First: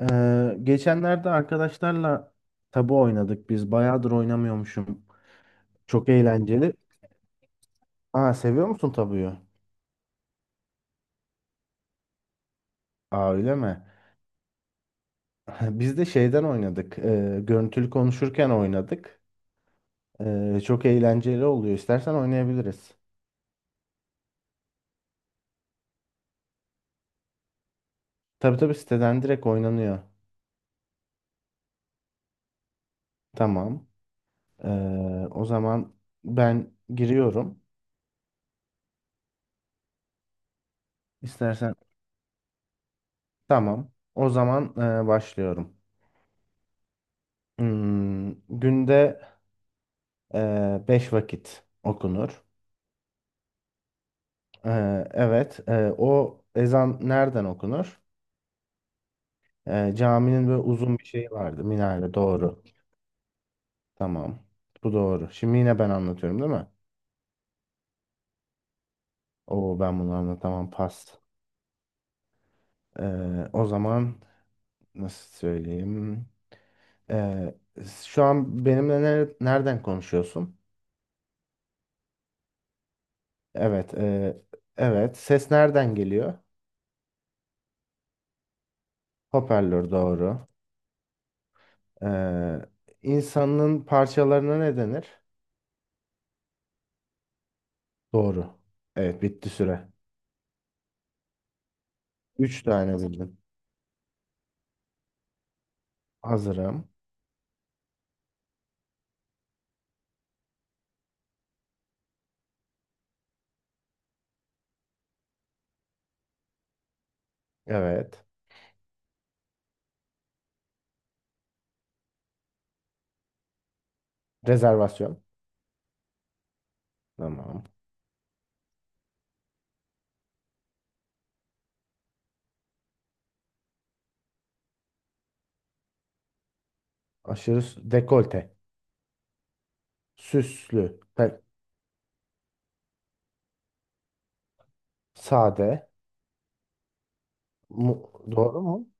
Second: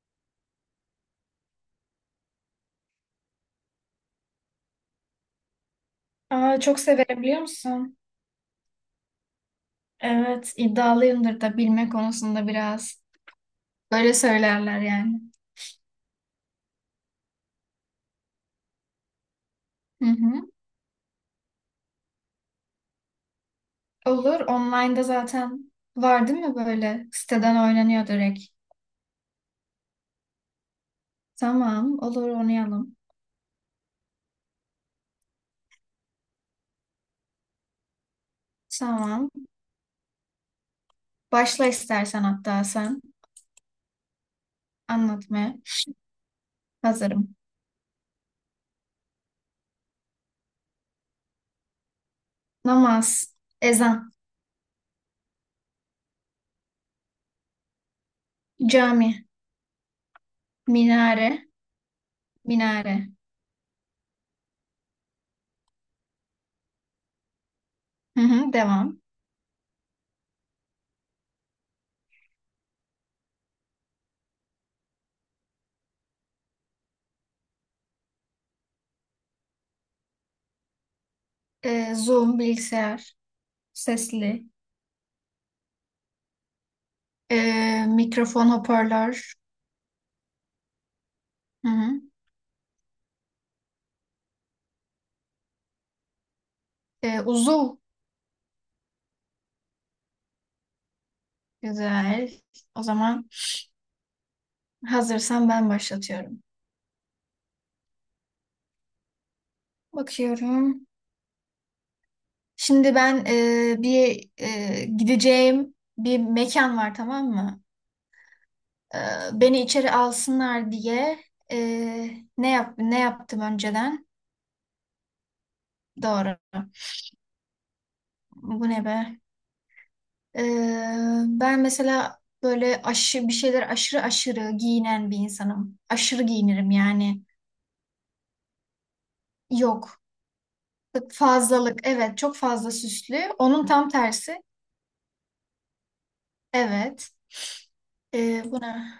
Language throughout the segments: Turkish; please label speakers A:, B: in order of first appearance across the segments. A: Geçenlerde arkadaşlarla tabu oynadık biz. Bayağıdır oynamıyormuşum. Çok
B: Aa,
A: eğlenceli.
B: çok severim biliyor musun?
A: Aa, seviyor musun tabuyu?
B: Evet, iddialıyımdır da bilme konusunda biraz.
A: Aa, öyle mi?
B: Böyle söylerler yani.
A: Biz de şeyden oynadık. Görüntülü konuşurken oynadık.
B: Hı hı.
A: Çok eğlenceli oluyor. İstersen oynayabiliriz.
B: Olur, online'da zaten var değil mi böyle? Siteden oynanıyor direkt.
A: Tabii tabii, siteden direkt oynanıyor.
B: Tamam, olur oynayalım.
A: Tamam. O zaman ben giriyorum.
B: Tamam. Başla
A: İstersen
B: istersen hatta sen
A: tamam. O zaman
B: anlatmaya.
A: başlıyorum.
B: Hazırım.
A: Hmm, Günde 5 vakit okunur.
B: Namaz, ezan,
A: Evet, o ezan nereden okunur?
B: cami,
A: Caminin böyle uzun bir şeyi
B: minare,
A: vardı, minare. Doğru.
B: minare.
A: Tamam. Bu doğru. Şimdi yine ben anlatıyorum değil mi?
B: Hı hı, devam.
A: Oo, ben bunu anlatamam. Pas. O zaman nasıl söyleyeyim? Ee, Şu an benimle nereden konuşuyorsun?
B: Zoom, bilgisayar,
A: Evet.
B: sesli,
A: Evet. Ses nereden geliyor?
B: mikrofon, hoparlör.
A: Hoparlör doğru.
B: Hı hı.
A: Ee, insanın parçalarına ne denir?
B: Uzuv.
A: Doğru. Evet, bitti süre.
B: Güzel.
A: Üç
B: O
A: tane
B: zaman
A: bildin.
B: hazırsan ben başlatıyorum.
A: Hazırım.
B: Bakıyorum. Şimdi ben bir gideceğim bir mekan var, tamam mı?
A: Evet.
B: Ee, beni içeri alsınlar diye e, ne yaptım önceden?
A: Rezervasyon.
B: Doğru.
A: Tamam.
B: Bu ne be? Ben mesela böyle aşırı aşırı giyinen bir insanım. Aşırı giyinirim yani.
A: Dekolte.
B: Yok.
A: Süslü.
B: Fazlalık, evet, çok fazla süslü. Onun tam tersi.
A: Sade.
B: Evet. Ee,
A: Doğru mu?
B: buna.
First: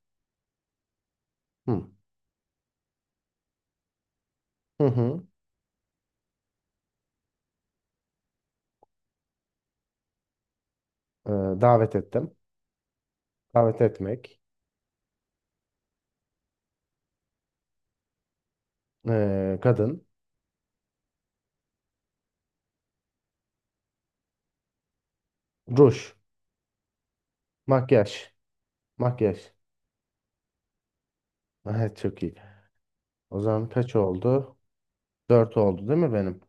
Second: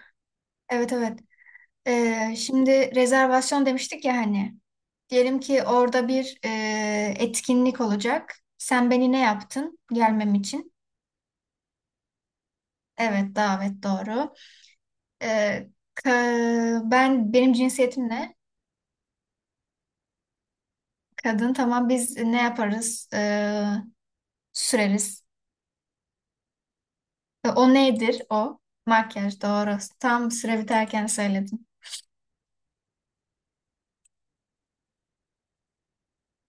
B: Evet evet.
A: Hı.
B: Şimdi rezervasyon demiştik ya hani.
A: Hı hı.
B: Diyelim ki orada bir etkinlik olacak. Sen beni ne yaptın gelmem için?
A: Ee, Davet ettim.
B: Evet,
A: Davet
B: davet doğru.
A: etmek.
B: Ee, benim cinsiyetim ne?
A: Kadın.
B: Kadın, tamam, biz ne yaparız? Süreriz.
A: Ruj.
B: O
A: Makyaj.
B: nedir o? Makyaj
A: Makyaj.
B: doğru. Tam süre biterken söyledim.
A: Evet, çok iyi. O zaman kaç oldu? Dört oldu değil mi benim?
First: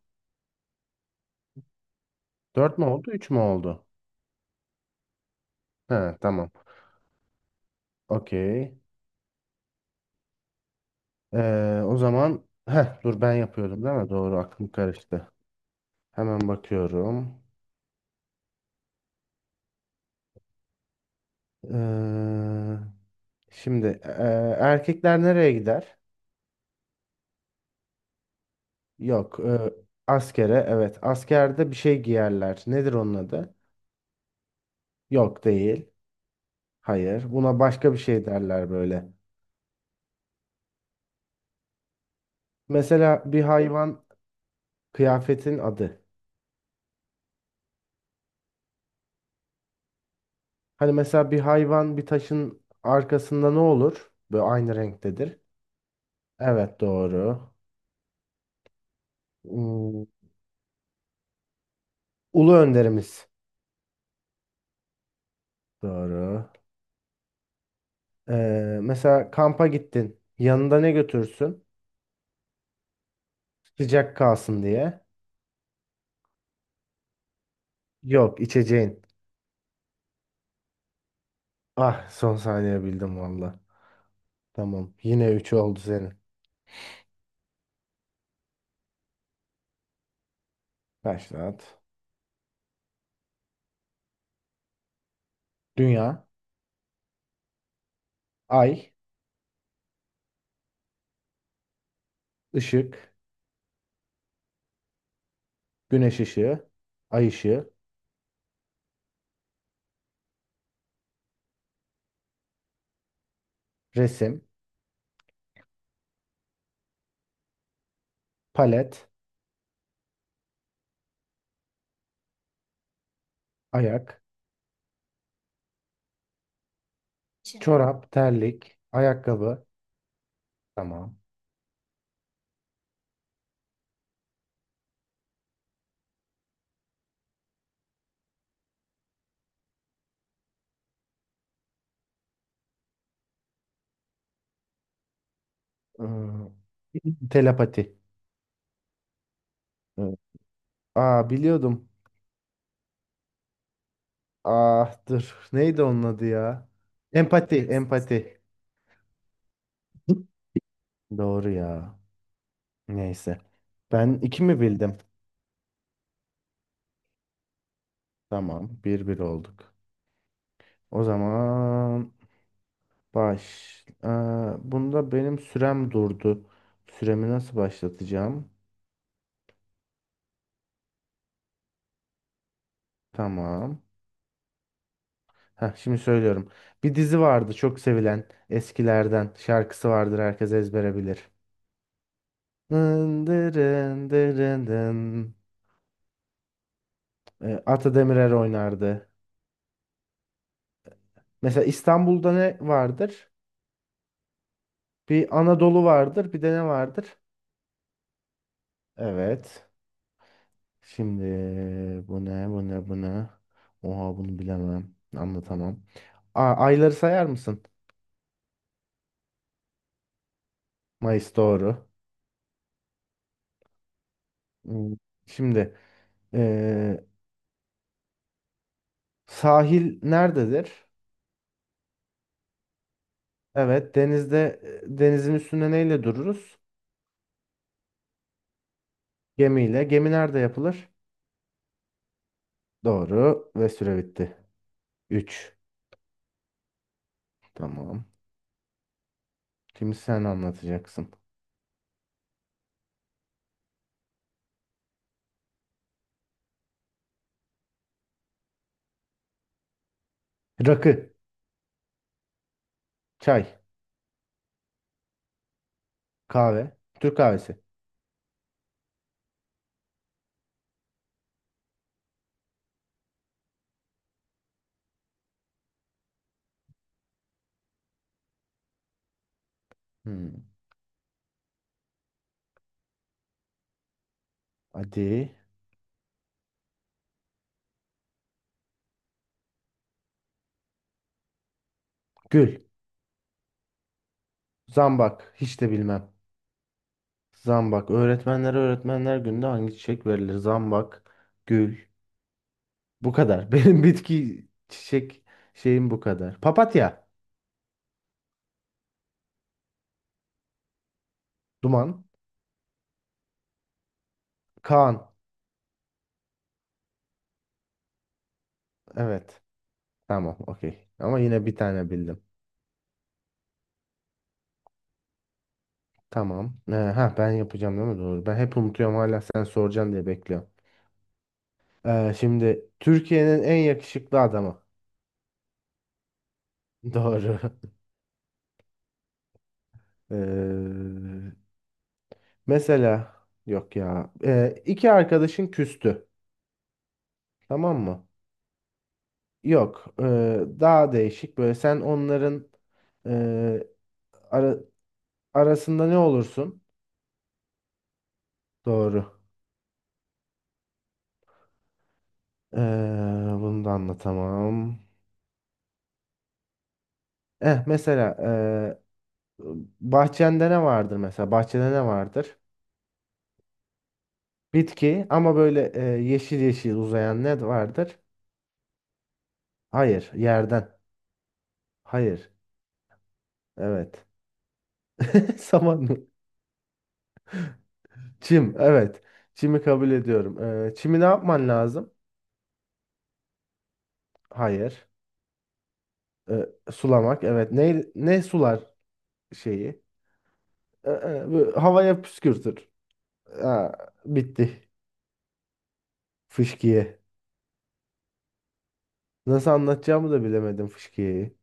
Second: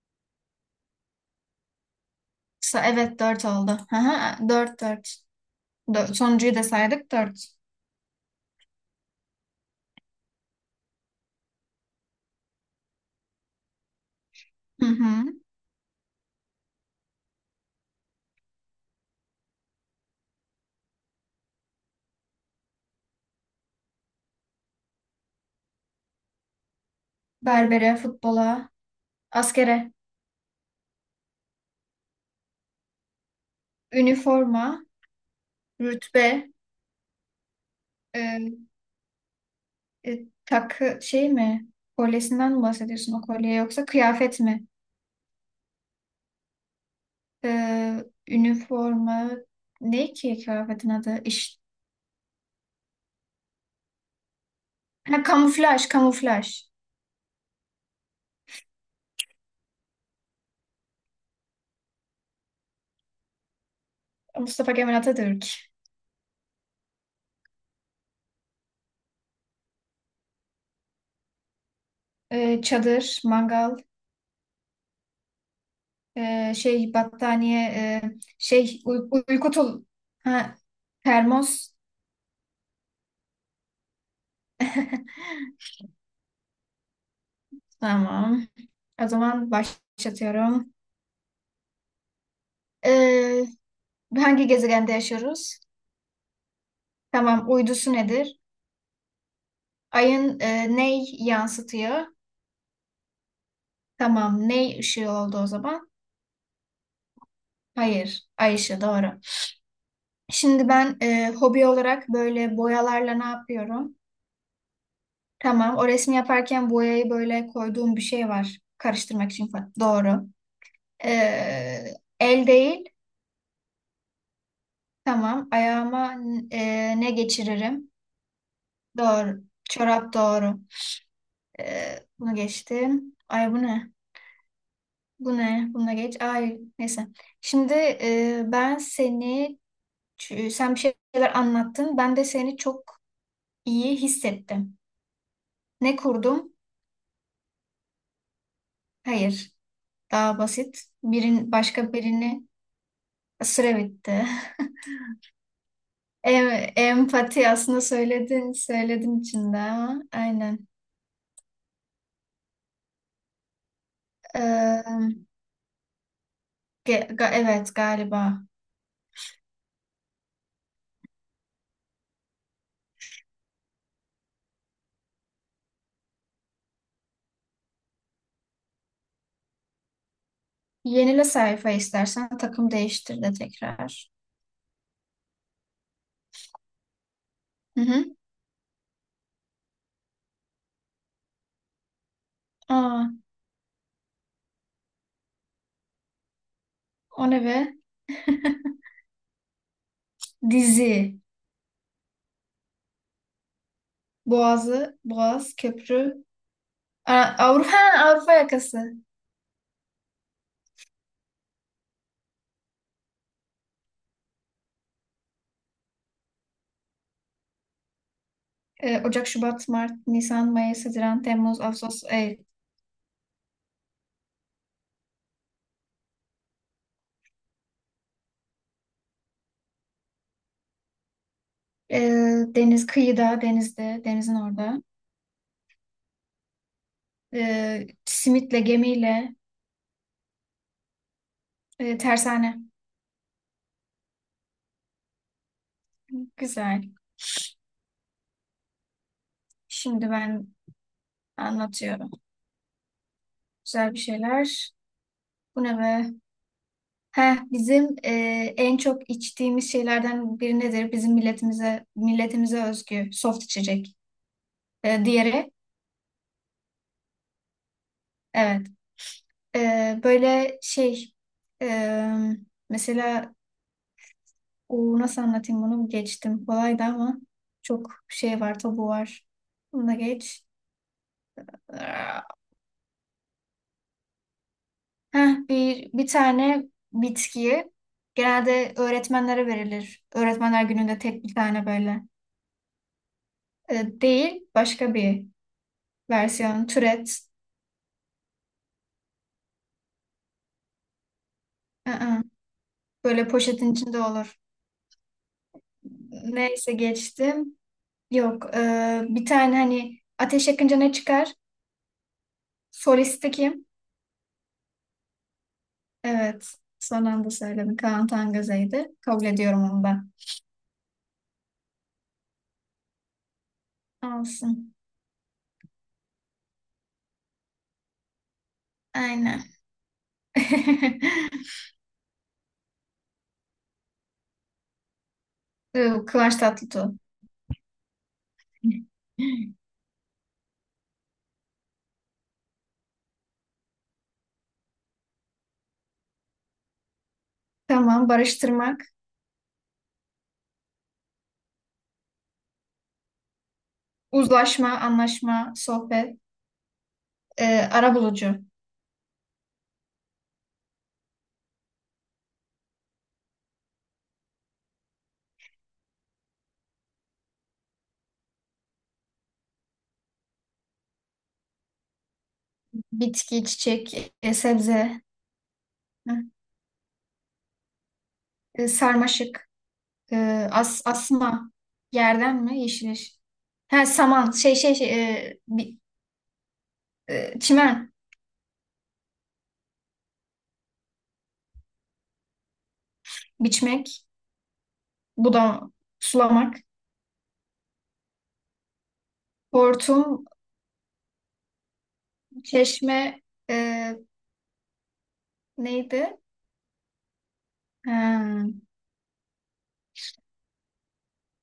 A: Dört mü oldu?
B: Evet,
A: Üç mü
B: dört oldu.
A: oldu?
B: Aha, dört dört.
A: He, tamam.
B: Sonuncuyu da saydık, dört.
A: Okey. O zaman heh, dur, ben yapıyordum değil mi? Doğru, aklım
B: Hı hı.
A: karıştı. Hemen bakıyorum. Eee, Şimdi erkekler nereye gider?
B: Berbere, futbola,
A: Yok.
B: askere,
A: Askere. Evet. Askerde bir şey giyerler. Nedir onun adı?
B: üniforma,
A: Yok, değil.
B: rütbe,
A: Hayır. Buna başka bir şey
B: e,
A: derler böyle.
B: takı şey mi? Kolyesinden mi bahsediyorsun, o
A: Mesela bir
B: kolye yoksa
A: hayvan
B: kıyafet mi?
A: kıyafetin adı.
B: E, üniforma ne ki kıyafetin
A: Hani
B: adı?
A: mesela bir
B: İş,
A: hayvan bir taşın arkasında ne olur? Böyle aynı
B: ha,
A: renktedir.
B: kamuflaj, kamuflaj.
A: Evet, doğru. Hmm, Ulu önderimiz.
B: Mustafa Kemal Atatürk.
A: Doğru. Mesela kampa gittin. Yanında ne götürsün?
B: Çadır, mangal,
A: Sıcak kalsın diye.
B: şey, battaniye,
A: Yok,
B: şey,
A: içeceğin.
B: uyku tul, ha, termos.
A: Ah, son saniye bildim valla. Tamam, yine 3 oldu senin.
B: Tamam. O zaman başlatıyorum.
A: Başlat.
B: Ee, hangi gezegende yaşıyoruz?
A: Dünya,
B: Tamam, uydusu nedir?
A: ay,
B: Ayın ney yansıtıyor?
A: ışık,
B: Tamam, ney ışığı oldu o zaman?
A: güneş ışığı, ay ışığı,
B: Hayır, ay ışığı doğru. Şimdi ben hobi olarak böyle boyalarla ne yapıyorum?
A: resim,
B: Tamam, o resmi yaparken boyayı böyle koyduğum bir şey var.
A: palet,
B: Karıştırmak için falan. Doğru. Ee, el değil.
A: ayak,
B: Tamam, ayağıma ne
A: şey,
B: geçiririm?
A: çorap, terlik,
B: Doğru.
A: ayakkabı.
B: Çorap doğru.
A: Tamam.
B: Bunu geçtim. Ay, bu ne? Bu ne? Buna geç. Ay, neyse. Şimdi sen bir şeyler anlattın. Ben de seni çok iyi hissettim. Ne
A: Hmm,
B: kurdum?
A: Telepati.
B: Hayır.
A: Evet.
B: Daha basit.
A: Aa,
B: Birin
A: biliyordum.
B: başka birini süre bitti.
A: Ah, dur. Neydi onun adı ya?
B: Empati,
A: Empati,
B: aslında
A: empati.
B: söyledin söyledin içinde, ama aynen.
A: Doğru ya. Neyse. Ben iki mi bildim?
B: Ee, ge- ga- evet, galiba.
A: Tamam. Bir bir olduk. O zaman baş. Ee, Bunda benim sürem durdu. Süremi nasıl başlatacağım?
B: Yenile sayfa istersen, takım değiştir de
A: Tamam.
B: tekrar.
A: Heh, şimdi söylüyorum. Bir dizi vardı çok
B: Hı hı.
A: sevilen eskilerden. Şarkısı vardır, herkes ezbere bilir.
B: Aa,
A: Dın dırın dırın dın.
B: o ne be?
A: Ata Demirer oynardı.
B: Dizi.
A: Mesela İstanbul'da ne vardır?
B: Boğazı,
A: Bir
B: Boğaz,
A: Anadolu
B: Köprü,
A: vardır, bir de ne vardır?
B: Avrupa, Avrupa yakası.
A: Evet. Şimdi bu ne, bu ne, bu ne? Oha, bunu bilemem. Anlatamam. Ayları sayar mısın?
B: Ocak, Şubat, Mart, Nisan, Mayıs, Haziran,
A: Mayıs
B: Temmuz,
A: doğru.
B: Ağustos, Eylül.
A: Hmm, Şimdi eee, sahil nerededir?
B: Ee, deniz kıyıda,
A: Evet,
B: denizde, denizin
A: denizde
B: orada.
A: denizin üstünde neyle dururuz?
B: Simitle, gemiyle,
A: Gemiyle. Gemi nerede yapılır?
B: tersane.
A: Doğru, ve süre bitti. 3.
B: Güzel.
A: Tamam. Şimdi
B: Şimdi
A: sen
B: ben
A: anlatacaksın.
B: anlatıyorum. Güzel bir şeyler. Bu ne be? Heh, bizim en çok içtiğimiz şeylerden biri nedir?
A: Rakı,
B: Bizim milletimize milletimize özgü soft
A: çay,
B: içecek. Diğeri,
A: kahve, Türk kahvesi.
B: evet. Böyle şey, e, mesela o, nasıl anlatayım, bunu geçtim, kolaydı ama çok şey var, tabu var. Bunu da geç.
A: Hmm, Hadi.
B: Heh, bir tane bitkiyi genelde öğretmenlere verilir. Öğretmenler gününde tek bir tane böyle.
A: Gül,
B: Değil, başka bir
A: zambak, hiç de bilmem.
B: versiyon türet.
A: Zambak. Öğretmenlere, öğretmenler gününde hangi çiçek verilir? Zambak, gül.
B: Aa,
A: Bu
B: böyle
A: kadar.
B: poşetin
A: Benim
B: içinde olur.
A: bitki çiçek şeyim bu kadar.
B: Neyse,
A: Papatya,
B: geçtim. Yok, bir tane hani ateş yakınca ne çıkar?
A: duman,
B: Solisti kim?
A: Kaan.
B: Evet. Son anda söyledim. Kaan Tangöze'ydi. Kabul
A: Evet.
B: ediyorum onu da.
A: Tamam, okey. Ama yine bir tane bildim.
B: Olsun.
A: Tamam. Ha, ben yapacağım değil mi? Doğru. Ben hep unutuyorum, hala
B: Aynen.
A: sen soracaksın diye bekliyorum. Şimdi Türkiye'nin en yakışıklı adamı.
B: Kıvanç Tatlıtuğ.
A: Doğru. Ee, mesela yok ya. İki arkadaşın küstü. Tamam mı?
B: Tamam. Barıştırmak.
A: Yok, daha değişik. Böyle sen onların e, ara-
B: Uzlaşma, anlaşma,
A: arasında ne
B: sohbet.
A: olursun?
B: E, arabulucu.
A: Doğru. E, bunu da anlatamam. Eh, mesela bahçende ne vardır mesela? Bahçede ne vardır?
B: Bitki, çiçek, sebze.
A: Bitki, ama böyle yeşil yeşil uzayan ne vardır?
B: Sarmaşık.
A: Hayır,
B: E,
A: yerden.
B: asma.
A: Hayır.
B: Yerden mi? Yeşil yeşil. Ha,
A: Evet.
B: saman. Şey şey şey. e,
A: Saman
B: bi-
A: mı?
B: e, çimen.
A: Çim. Evet. Çimi kabul ediyorum. E, çimi ne yapman lazım?
B: Biçmek.
A: Hayır.
B: Budam. Sulamak.
A: E, sulamak. Evet. Ne ne sular? Şeyi.
B: Hortum.
A: Böyle havaya püskürtür.
B: Çeşme, e,
A: Ha, bitti.
B: neydi?
A: Fışkiye.
B: Ha,
A: Nasıl anlatacağımı da bilemedim fışkiyeyi.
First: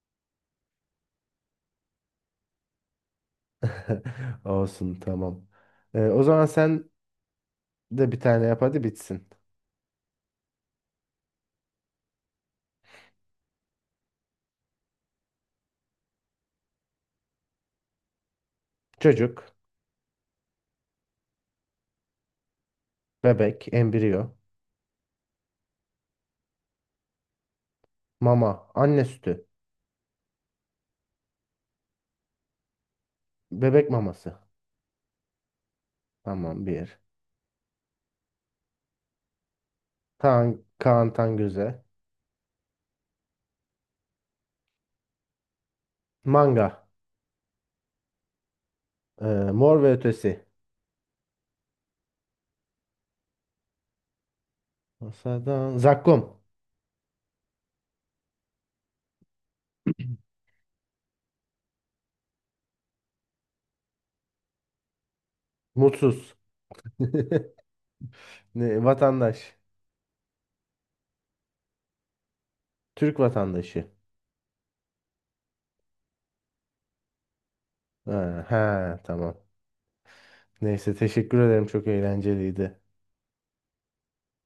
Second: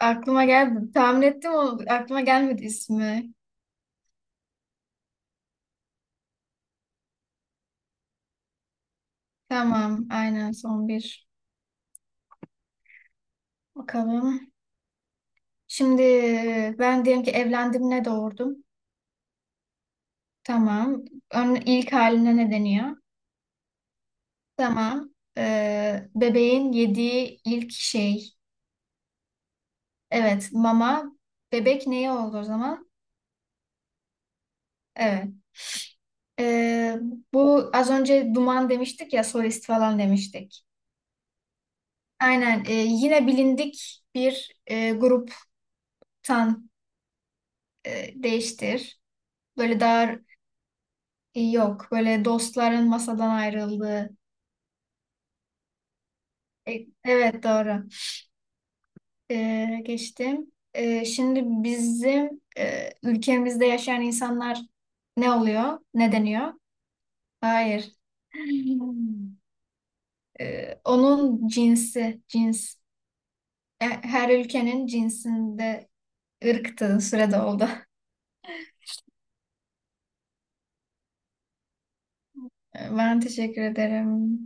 B: aklıma geldi. Tahmin ettim onu. Aklıma gelmedi ismi.
A: Olsun, tamam. E, o zaman sen de bir tane yap, hadi bitsin.
B: Tamam, aynen, son bir. Bakalım. Şimdi ben diyelim ki evlendim, ne doğurdum?
A: Çocuk,
B: Tamam. Ön, ilk haline ne deniyor?
A: bebek, embriyo,
B: Tamam. Bebeğin yediği ilk şey.
A: mama, anne sütü,
B: Evet, mama. Bebek neye oldu o zaman?
A: bebek maması.
B: Evet.
A: Tamam, bir.
B: E, bu az önce duman demiştik ya, solist falan
A: Kaan,
B: demiştik.
A: Kaan Tangöze.
B: Aynen, yine bilindik bir
A: Manga.
B: gruptan, değiştir.
A: e,
B: Böyle
A: Mor ve
B: daha
A: Ötesi.
B: yok. Böyle dostların masadan ayrıldığı.
A: Masadan. Zakkum.
B: Evet, doğru. Geçtim. Şimdi bizim ülkemizde yaşayan insanlar ne oluyor? Ne
A: Mutsuz.
B: deniyor? Hayır.
A: Ne, vatandaş.
B: Onun cinsi, cins.
A: Türk vatandaşı.
B: Her ülkenin cinsinde ırktığı sürede oldu.
A: Ha, ha, tamam. Neyse, teşekkür ederim, çok eğlenceliydi.
B: Ben teşekkür ederim.